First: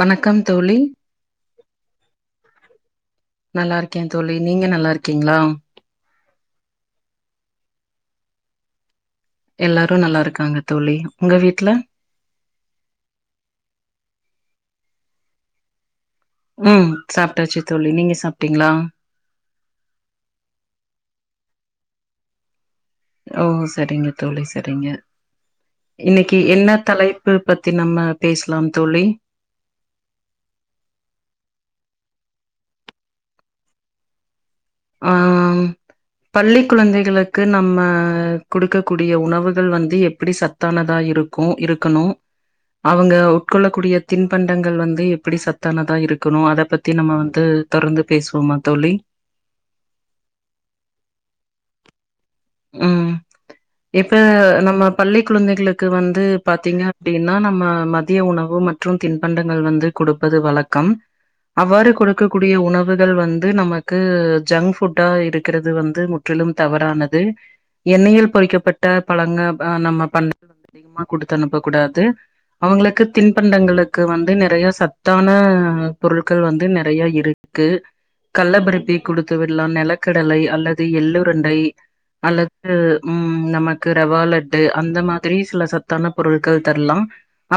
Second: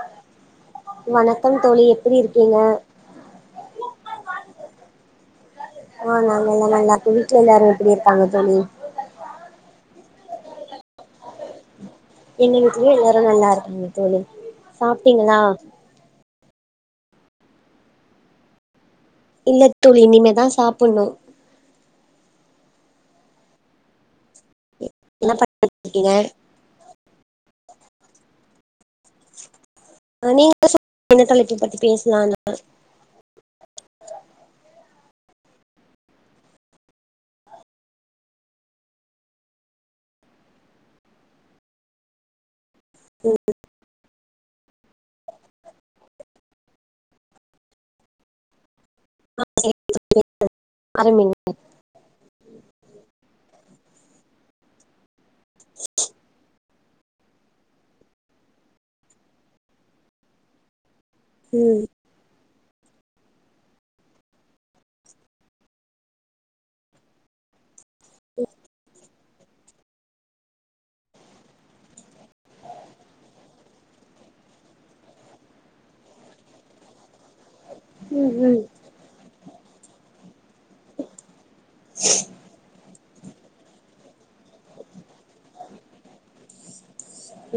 வணக்கம் தோழி வணக்கம் தோழி எப்டி இருக்கீங்க நல்லா இருக்கேன் தோழி நீங்க நல்லா இருக்கீங்களா நா நல்லா இருக்கே வீட்டுல எல்லாரும் எப்டி இருக்காங்க தோழி எல்லாரு நல்லா இருக்காங்க தோழி உங்க வீட்டுல எங்க வீட்லயும் எல்லாரு நல்லா இருக்காங்க தோழி சாப்ட்டீங்களா உம் சாப்டாச்சு தோழி நீங்க சாப்ட்டீங்களா இல்ல தோழி இனிமே தா சாப்பணும் ஓ சரிங்க தோழி சரிங்க என்ன பண்ணிட்ருக்கீங்க இன்னிக்கு என்ன தலைப் பு பத்தி நம்ம பேசலாம் தோழி ஹ நீங்க சொ என்ன தலைப்பு பத்தி பேசலா அ பள்ளி குழந்தைகளுக்கு நம்ம கொடுக்கக்கூடிய உணவுகள் வந்து எப்டி சத்தானதா இருக்கு இருக்கணு அவங்க உட்கொள்ளக்கூடியத் தின்பண்டங்கள் வந்து எப்டி சத்தானதா இருக்கணு அத பத்தி நம்ம வந்து தொடர்ந்து பேசுவோமா தோழி [unintelligible] அறு மினிம் உம் இப்ப நம்ம பள்ளிக் குழந்தைகளுக்கு வந்து பாத்தீங்க அப்டின்னா நம்ம மதிய உணவு மற்றும் தின்பண்டங்கள் வந்து கொடுப்பது வழக்கம் ம் அவ்வாறு கொடுக்கக் கூடிய உணவுகள் வந்து நமக்கு ஜங்க் ஃபுட்டா இருக்கிறது வந்து முற்றிலும் தவறானது எண்ணெயில் பொறிக்கப்பட்ட பழங்க நம்ம பண்டங்ஙள் வந்து அதிகமா கொடுத்து அனுப்பக்க கூடாது அவங்களுக்கு தின் பண்டங்களுக்கு வந்து நெறைய சத்தான பொருட்கள் வந்து நெறைய இரு க்கு ம் கள்ள ம் பருப்பி குடுத்து ல்லா நெலக்கடலை அல் லது எள்ளுருண்டை [unintelligible] உம் நமக்கு ரவாலட்டு அந்த மாதிரி சில சத்தான பொருட்கள் தரலா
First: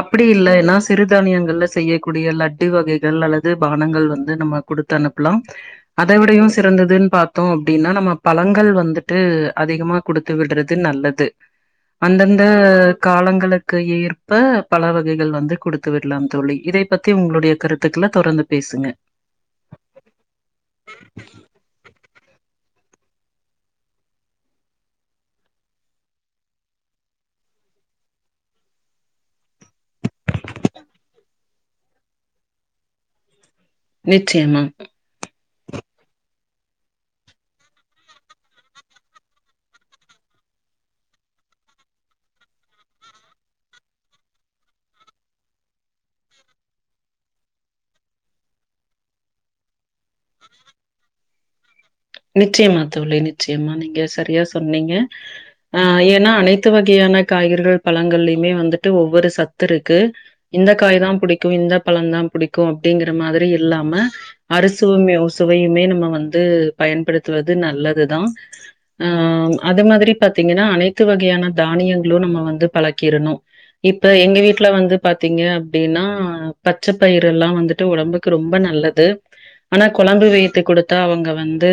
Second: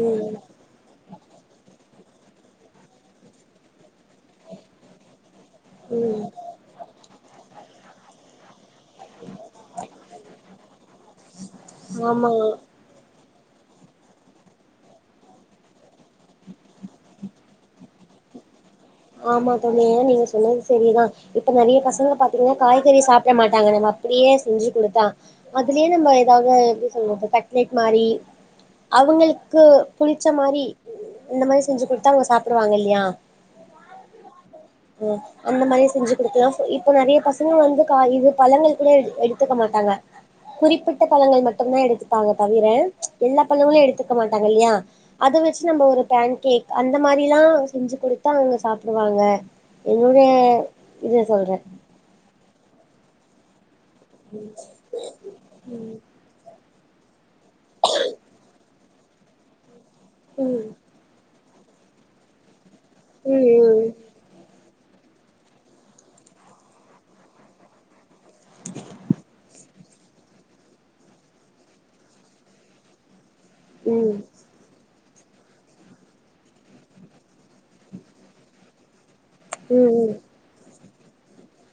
அப்டி இல்ல ஏனா சிறு தானியங்கள்ல செய்யக்கூடிய லட்டு வகைகள் அல்லது பானங்கள் வந்து நம்ம கொடுத்தா அனுப் ளாம் அத ம் விடையும் சிறந்ததின் பார்த்தோ அப்டின்னா நம்ம பழங்கள் வந்துட்டு அதிகமா குடுத்து விடுறது நல்லது ஆமா அந்தந்த கா லங்களுக்கேற்ப பழ வகைகள் வந்து குடுத்து விடலா தோழி இத பத்தி உங்களுடைய கருத்துக்களை தொடர்ந்து பேசுங்க ஆமா தோழியே நீங்க சொன்னது சரிதா இப்போ நறைய பசங்கள பா த்தீங்கனா காய்கறி சாப்ட மாட்டாங்க நம்ம அப்டியே செஞ்சி குடுத்தா அதுலயே நம்ம ஏதாவது எப்டி சொல்றது கட்லெட் மாறி அவங்களுக்கு புளிச்ச மாறி இந்த மாறி செஞ்சி குடுத்தா அவுங்க சாப்புடுவாங்க இல்லையா நிச்சயமா ம் அந்த மாரி செஞ்சி குடுத்தா இப்ப நெறைய பசங்க வந்து கா இது பழங்கள் கூட எடு எடுத்துக்க மாட்டாங்க குறிப்பிட்ட பழங்கள் மட்டும்தா எடுத்துப்பாங்க தவிர எல்லா பழங்களு எடுத்துக்க மாட்டாங்க இல்லையா அத வெச்சி நம்ம ஒரு பேன் கேக் அந்த மாறில்லா செஞ்சி குடுத் தா அவுங்க சாப்புடுவாங்க என்னுடைய இத சொல்ற நிச்சயமா தோழி நிச்சயமா நீங் க சரியா சொன்னைக ஆ ஏன்னா அனைத் துவகையானக் காய்கறிகள் பழங்களேமே வந்து து ஒவ்வொரு சத்துருக் கு ம் இந்த காய்தா புடிக் கும் இந்த பழந்தா பிடிக் கோ அப்டிங்கற மாதிரி ம் இல்லாம அறுசுவமே ஒ சுவையுமே நம்ம வந்து பயன்படுத்துவது நல்லது தா ஆ அது மாதிரி ரி பாத்தீங்கன்னா அனைத்து வகையான தானியங்களோ நம்ம வந்து பலக்கிருணோ இப்ப ம் எங்க வீட்ல வந்து பாத்தீங்க அப்டீன்னா பச்ச பயிருலாம் வந்துட்டு ஒடம்புக்கு ரொம்ப நல்லது ஆனா ம் கொலம்பு வெய்த்து குடுத் தா அவுங்க வந் து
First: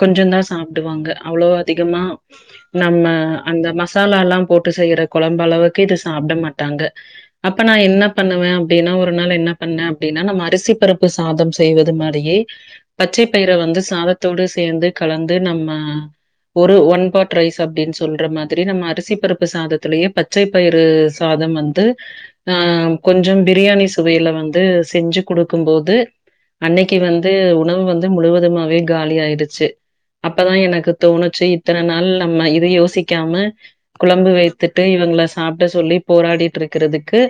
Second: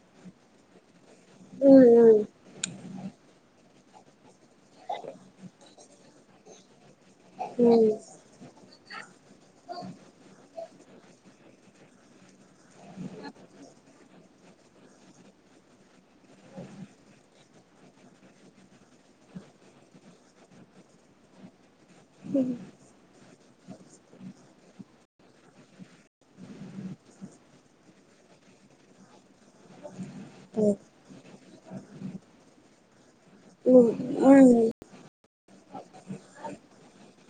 கொஞ்சோதா சாப்பிடுவாங்க அவ்ளோ ம் அதிகமா ம் நம்ம அந்த மசா லால்லா போட்டு செய்யற கொலம்பு அளவுக்கு இது சாப்பட மாட்டாங்க அப்ப நான் ம் ம் என்ன பண்ணுவ அப்டின்னா ஒரு நாள் என்ன பண்ணன் அப்டீன்னா நம்ம அரிசி பருப்பு சாதம் செய்வது மாரியே பச்சை பயிர வந்து சாதத் த்தோடு சேந்து கலந்து நம்ம ஒரு ஒன் பாட் ரைஸ் அப்டின்னு சொல்ற மாரி நம்ம அரிசி பருப்பு சாதத்திலயே பச்சை பயிறு சாதம் வந்து ஆ கொஞ்சம் பிரியாணி சுவையில வந்து செஞ்சு குடுக்கும் போது அன்னைக்கி வந்து உணவு வந்து முலுவதுமாவே காலியாடுச்சு அப்பதா ம் எனக்கு தோணுச்சு இத்தன நாள் நம்ம இது யோசி க்காம ம் குலம்பு ம் ம் வைத்துட்டு இவுங்கள சாப்பட சொல்லி போராடிட்டு இருக்கிறதுக்கு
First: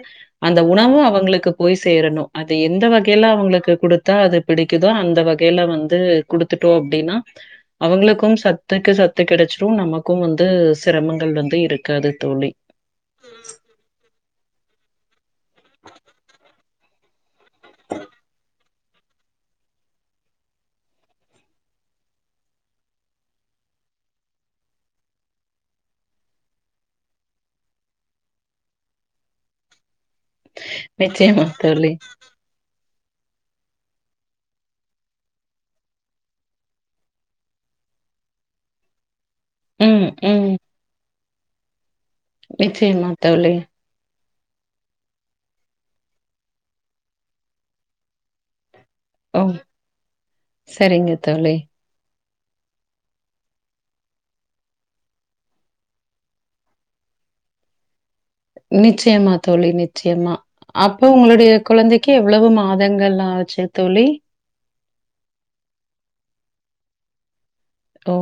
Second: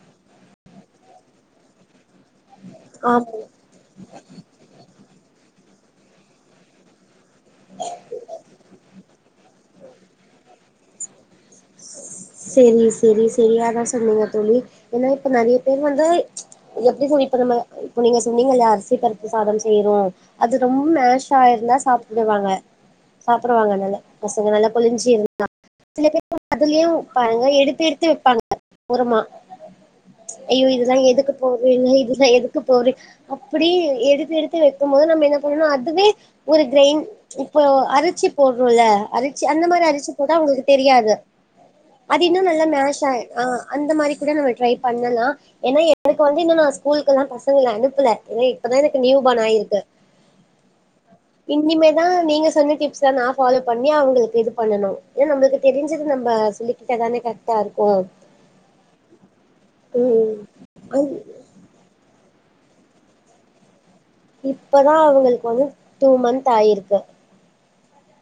அந்த உணவும் அவுங்களுக்கு போய் சேரணு அது எந்த வகையில ஆமா அவங்களுக்கு குடுத்தா அது பிடிக்குதோ அந்த வகையில வந் து குடுத்துட்டோ அப்டின்னா அவுங்களுக்கும் சத்துக்கு சத்து கெடச்சி ரும் நமக்கும் வந்து சிரமங்கள் வந்து இருக் செரி செரி செரி அதா சொன்னீங்க தோழி ஏன்னா இப்ப நெறிய பேர் வந்து எப்டி சொல்லி அப்புறம இப்ப நீங்க சொன்னீங்கல்லா அர்ஸ் சி பருப்பு சாதம் செய்யறோம் அது ரொம்ப மேஷா ஆயிருந்தா சாப்புடுவாங்க சாப்புடுவாங்க நல்லா பசங்க நல்லா கொளிஞ்சி இருந்தா சில பேர் [unintelligible] அதுலியு பாருங்க எடுத்து எடுத்து வெப்பாங்க ஓரமா ஐய்யோ இதுலா எதுக்கு நிச்சயமா போறிங்க தோழி. இதுலா எதுக்கு போறி அப்பிடி எடுத்து எடுத்து வைக்கும் போது நம்ம என்ன பண்ணனு அதுவே ஒரு கிரைண் இப்போ அரச்சி போடுறோல்ல அரிச் சி அந்த மாரி ம், அரிச்சு போட்டா ம். அவுங்களுக்கு தெரியாது அது இன்னு நல்லா மேஷ் நிச்சயமா ஆய் தோழி. ஆஹ் அந்த மாரி ங்க நம்ம ட்ரை பண்ணலா ஏன்னா எனக்கு வந்து இன்னு நா ஸ்கூல்குலா பசங்கள அனுப்புல வெய்ட் இப்பதா எனக்கு நியூ ஓ! பார்ன் ஆயிருக்கு சரிங்க தோழி. இன்னிமேதா நீங்க சொன்ன டிப்ஸ் தா நா ஃபாலோ பண்ணி அவுங்களுக்கு இது பண்ணணு ஏ நம்பளுக்கு தெரிஞ்சது நம்ப சொல்லி கொடுத்தாதானே கர்ட்டாருக்கோ நிச்சயமா தோழி நிச்சயமா அப்ப ம் உங்களுடைய கொழந்தைக் கி எவ்ளவு மாதங்கள் ஆச்சி தோழி பதா அவுங்களுக்கு வந்து டூ மன்த் ஆயிருக்கு ஓ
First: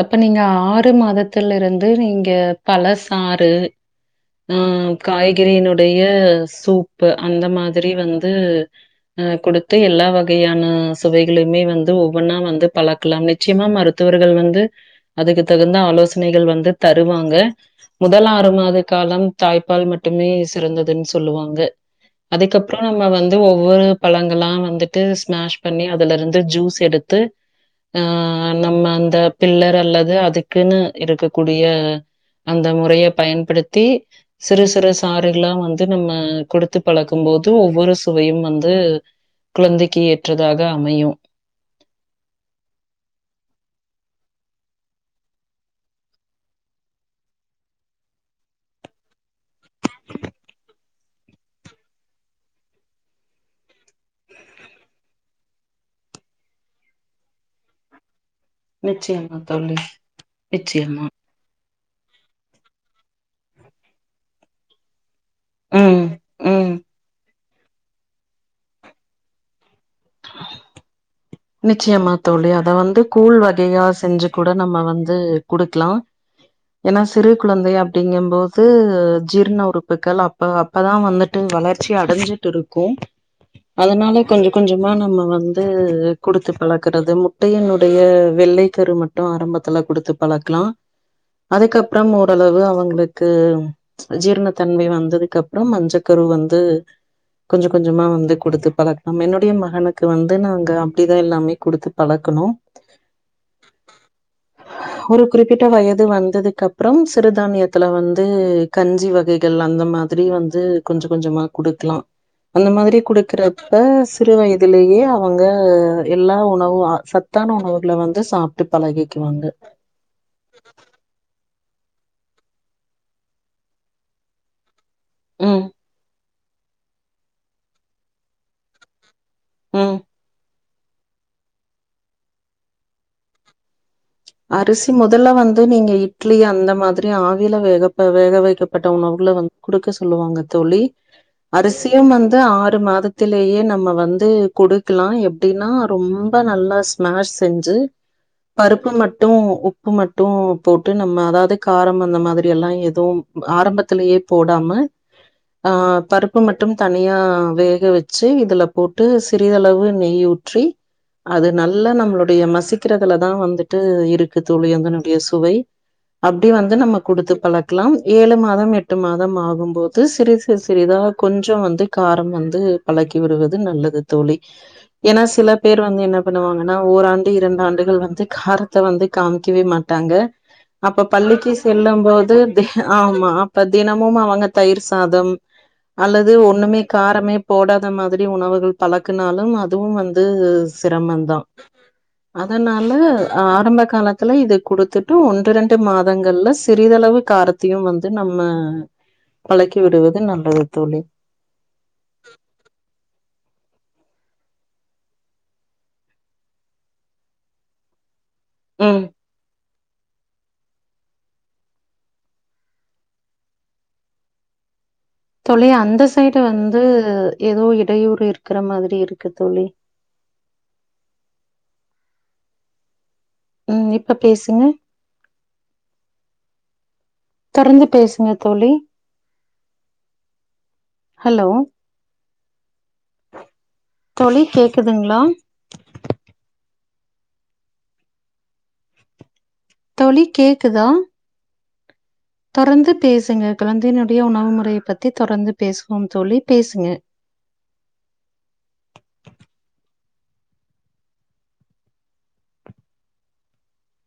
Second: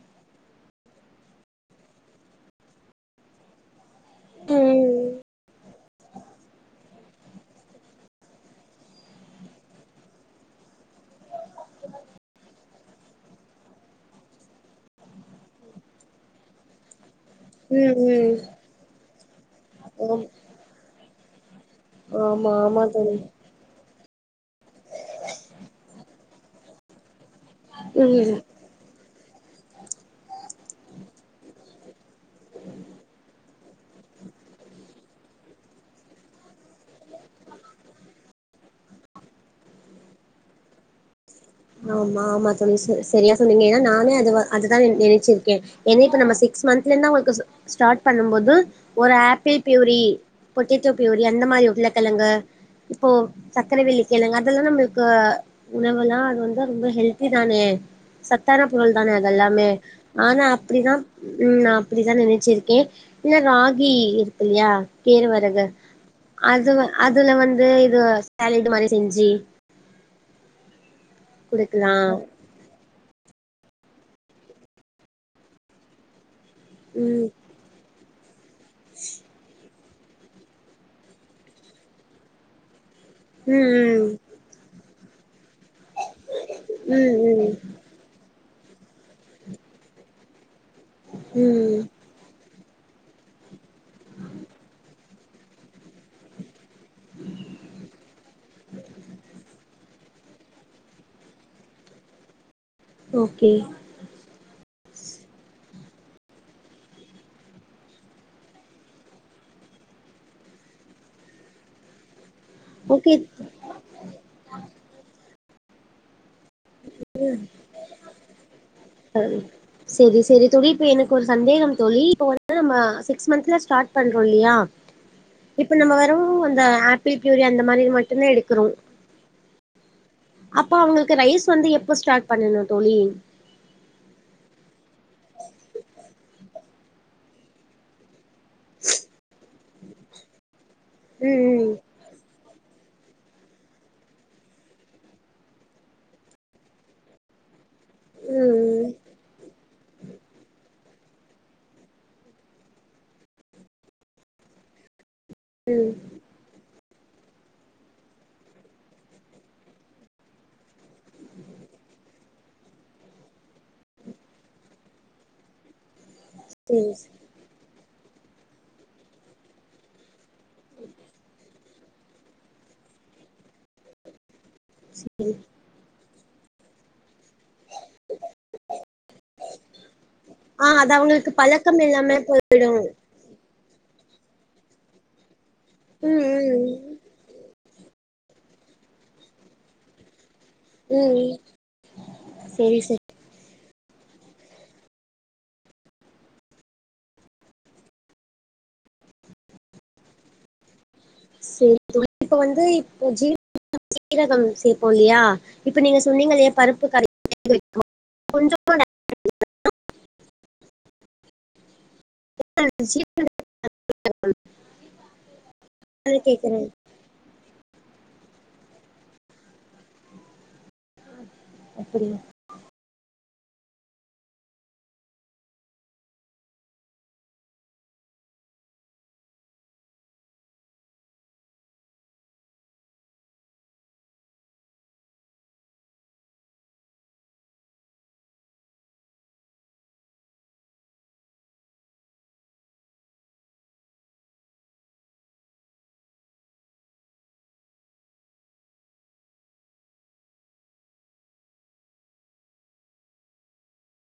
அப்ப நீங்க ஆறு மாதத்துலருந்து நீங்க பழசாறு ஆஹ் ம் காய்கறி இன்னோ டைய சூப்பு அந்த மாதிரி வந்து அஹ் குடுத்து எல்லா வகையான சுவைகளுமே வந்து ஒவ்வொன்னா வந்து பலக்கலாம் நிச்சயமா மரு த்துவர்கள் வந்து அதுக்கு தகுந்த ஆலோசனைகள் வந்து தருவாங் க ம் ம் முதலாறு மாத காலம் தாய்ப்பால் மட்டுமே ஆம் சிறந்ததுன் ஸ் சொல்லுவாங்க ஆமா அதுக்கப்றோ ஆமா நம்ம தோழி வந்து ஒவ்வொரு பழங் கள்ளாம் வந்துட்டு ஸ்மேஷ் பண்ணி அதுலருந் து ஜூஸ் எடுத்து ஆ ம் நம்ம அந்த பில்லர் அல்லது அதுக்குன்னு இருக்ககூடிய அந்த முறைய பயன்படுத் தி சிறு சிறு சாறுகல்லா வந்து நம்ம கொடுத்து பழக்கும் போது ஒவ்வொரு சுவையும் வந்து குழந்தைக்கி ஏற்றதாக அமையு ஆமா ஆமா தோழி ச சரியா சொன்னிங்க ஏனா நானு அது அதுதா நி நினைச்சிர்க்கே என்னைக்கு நம்ம சிக்ஸ் மன்த்லந்தா உங்களுக்கு ச ஸ்டார்ட் பண்ணும்போது ஒரு ஆப்பிள் பியூரி பொட்டேட்டோ பியூரி அந்த மாரி உருளக்கிழங்கு இப்போ சக்கரைவெள்ளி கிழங்கு அதெல்லா நம்மளுக்கு உணவலா அது வந் து ரொம்ப ஹெல்தி தானே ச த்தான பொருள் தானே நிச்சயமா அதெல்லாமே தோழி. ஆனா அப்பிடிதா நிச்சயமா. ம் நா அப்பிடிதா நினச்சிருக்கே இன்ன ராகி இருக்கில்லையா கேழ்வரகு ம். அது ம். வ அதுல வந் து இது சாலடு மாரி செஞ்சி நிச்சயமா தோழி அத வந்து கூழ் வகையா செஞ்சு கூட நம்ம வந்து குடுக்லா ஏன்னா ம் சிறு குழந்தைய அப்டிங்கபோ து ஜீர்ண உ றுப்புக்கள் அப்ப அப்பதா வந்துட்டு வளர்ச்சி அடஞ்சிட்டு இருக்கு ம் அதனால கொஞ்சோ கொஞ்சோ மா நம்ம வந்து குடுத்து பழக்றது ம் ம் முட்டையினுடைய வெள்ளை கரு மட்டு ஆரம்பத்துல குடுத்து பழக்கலா ம் அதுகப்றோ ஓரளவு அவங்க உங்களுக்கு ஜீரணத்தன்மை வந்ததுக்கு அப்றோ மஞ்ச கரு வந்து கொஞ்சோ கொஞ்சமா வந்து குடுத்து பழகலாம் என்னுடைய மகனுக்கு க்கு வந்து நாங்க அப்டி தா எல்லாமே குடுத்து பழக்கனோ ஓகே ட்ட வயது வந்ததுக்கு அப்றம் சிறுதானியத்துல வந்து கஞ்சி வகைகள் அந்த மாதிரி வந்து கொஞ்சோ கொஞ்சமா குடுக்லா அந்த மாதிரி ஓகே குடுக்றப்ப சிறு வயதுலேயே அவுங்க எல்லா உணவு சத்தான உணவுகள வந்து சாப்ட்டு பழகிக்குவாங்க செரி செரி தோழி இப்ப எனக்கு ஒரு சந்தேகம் தோழி இப்ப வந்து நம்ம சிக்ஸ் மந்த்ல ஸ்டார்ட் பண்றோ இல்லியா ம், இப்ப நம்ம வற வந்து இந்த ஆப்பிள் ப்யூரி அந்த மாரி மட்டு தா எடுக்றோ உம் அப்ப அவங்களுக்கு ரைஸ் வந்து எப்ப ஸ்டார்ட் பண்ணணு தோழி அரிசி மொதல்ல வந்து நீங்க இட்லி அந்த மாதிரி ஆவில வேகப்ப வேக வைக்கப்பட்ட உணவுல வந்து குடுக்க சொல்லுவாங்க தோழி ம் அரிசியும் வந்து ஆறு மாத த்திலேயே நம்ம வந்து கொடுக்கலா எப்டின்னா ரொம்ப நல்லா ஸ்மாஷ் செஞ்சு ம் ம் பருப்பு மட் ரு உப்பு மட்டு போட்டு நம்ம அதாவது காரம் அந்த மாதிரில்லா எதுவும் ஆரம்பத்திலயே போடாம ம் ஆஹ் பருப்பு மட்டும் தனியா வேக வச்சு இதுல போட்டு சிறிதளவு நெய் ஊற்றி அது நல்லா நம்ளுடைய மசிக்கிறதுல தா வந்துட்டு இருக்கு தோழி அதனுடைய சுவை அப்டி வந்து செரி நம்ம குடுத்து பழக் இருக்லா ஏழு மாதம் எட்டு மாதம் ஆகும்போது சிறிது சிறிது சிறிதா கொஞ்சோ வந்து வந்து காரம் வந்து பழக்கி விடுவது நல்லது தோழி ஏன்னா சில பேர் வந்து என்ன பண்ணுவாங்கன்னா ஓராண்டு இரண்டு ஆண்டுகள் வந்து காரத் காமிக்கவே மாட்டாங்க ஆ அது அப்ப அவங்களுக்கு பள்ளிக்கு பழக்கம் செல்லும் இல்லாம போது போயிடு ஆமா இப்ப தினமும் அவங்க தயிர் சாதம் ம் அல்லது ம் ஒண்ணுமே காரமே போடாத மாதிரி உணவுகள் பழக்குணாலும் அதுவும் வந்து சிரமம் ம் தான் செரி அதனால செரி ஆ ஆரம்ப காலத்துல இது குடுத்துட்டு ஒன்று ரெண்டு மாதங்கள்ல சிறிதளவு காரத்தையு வந்து நம்ம பழக்கி விடுவது நல்லது தோழி சரி இப்ப வந்து இப்ப ஜி சீரகம் சே்ப்போம் இல்லையா இப்ப நீங்க சொன்னீங்கலயா பருப்பு கரை [inaudible] உஹம் [unintelligible] தொலை அந்த சைடு கேக்குறேன் வந்து ஏதோ இடையூறு இருக்கிற மாதிரி இருக்கு தோழி. அப்புடியா ம் இப்ப பேசுங்க தொடர்ந்து பேசுங்க தோழி ஹலோ தோழி கேக்குதுங்ளா தோழி கேக்குதா தொரந்து பேசுங்க குழந்தையினுடைய உணவு முறைய பத்தி தொரந்து பேசுவோ தோழி பேசுங்க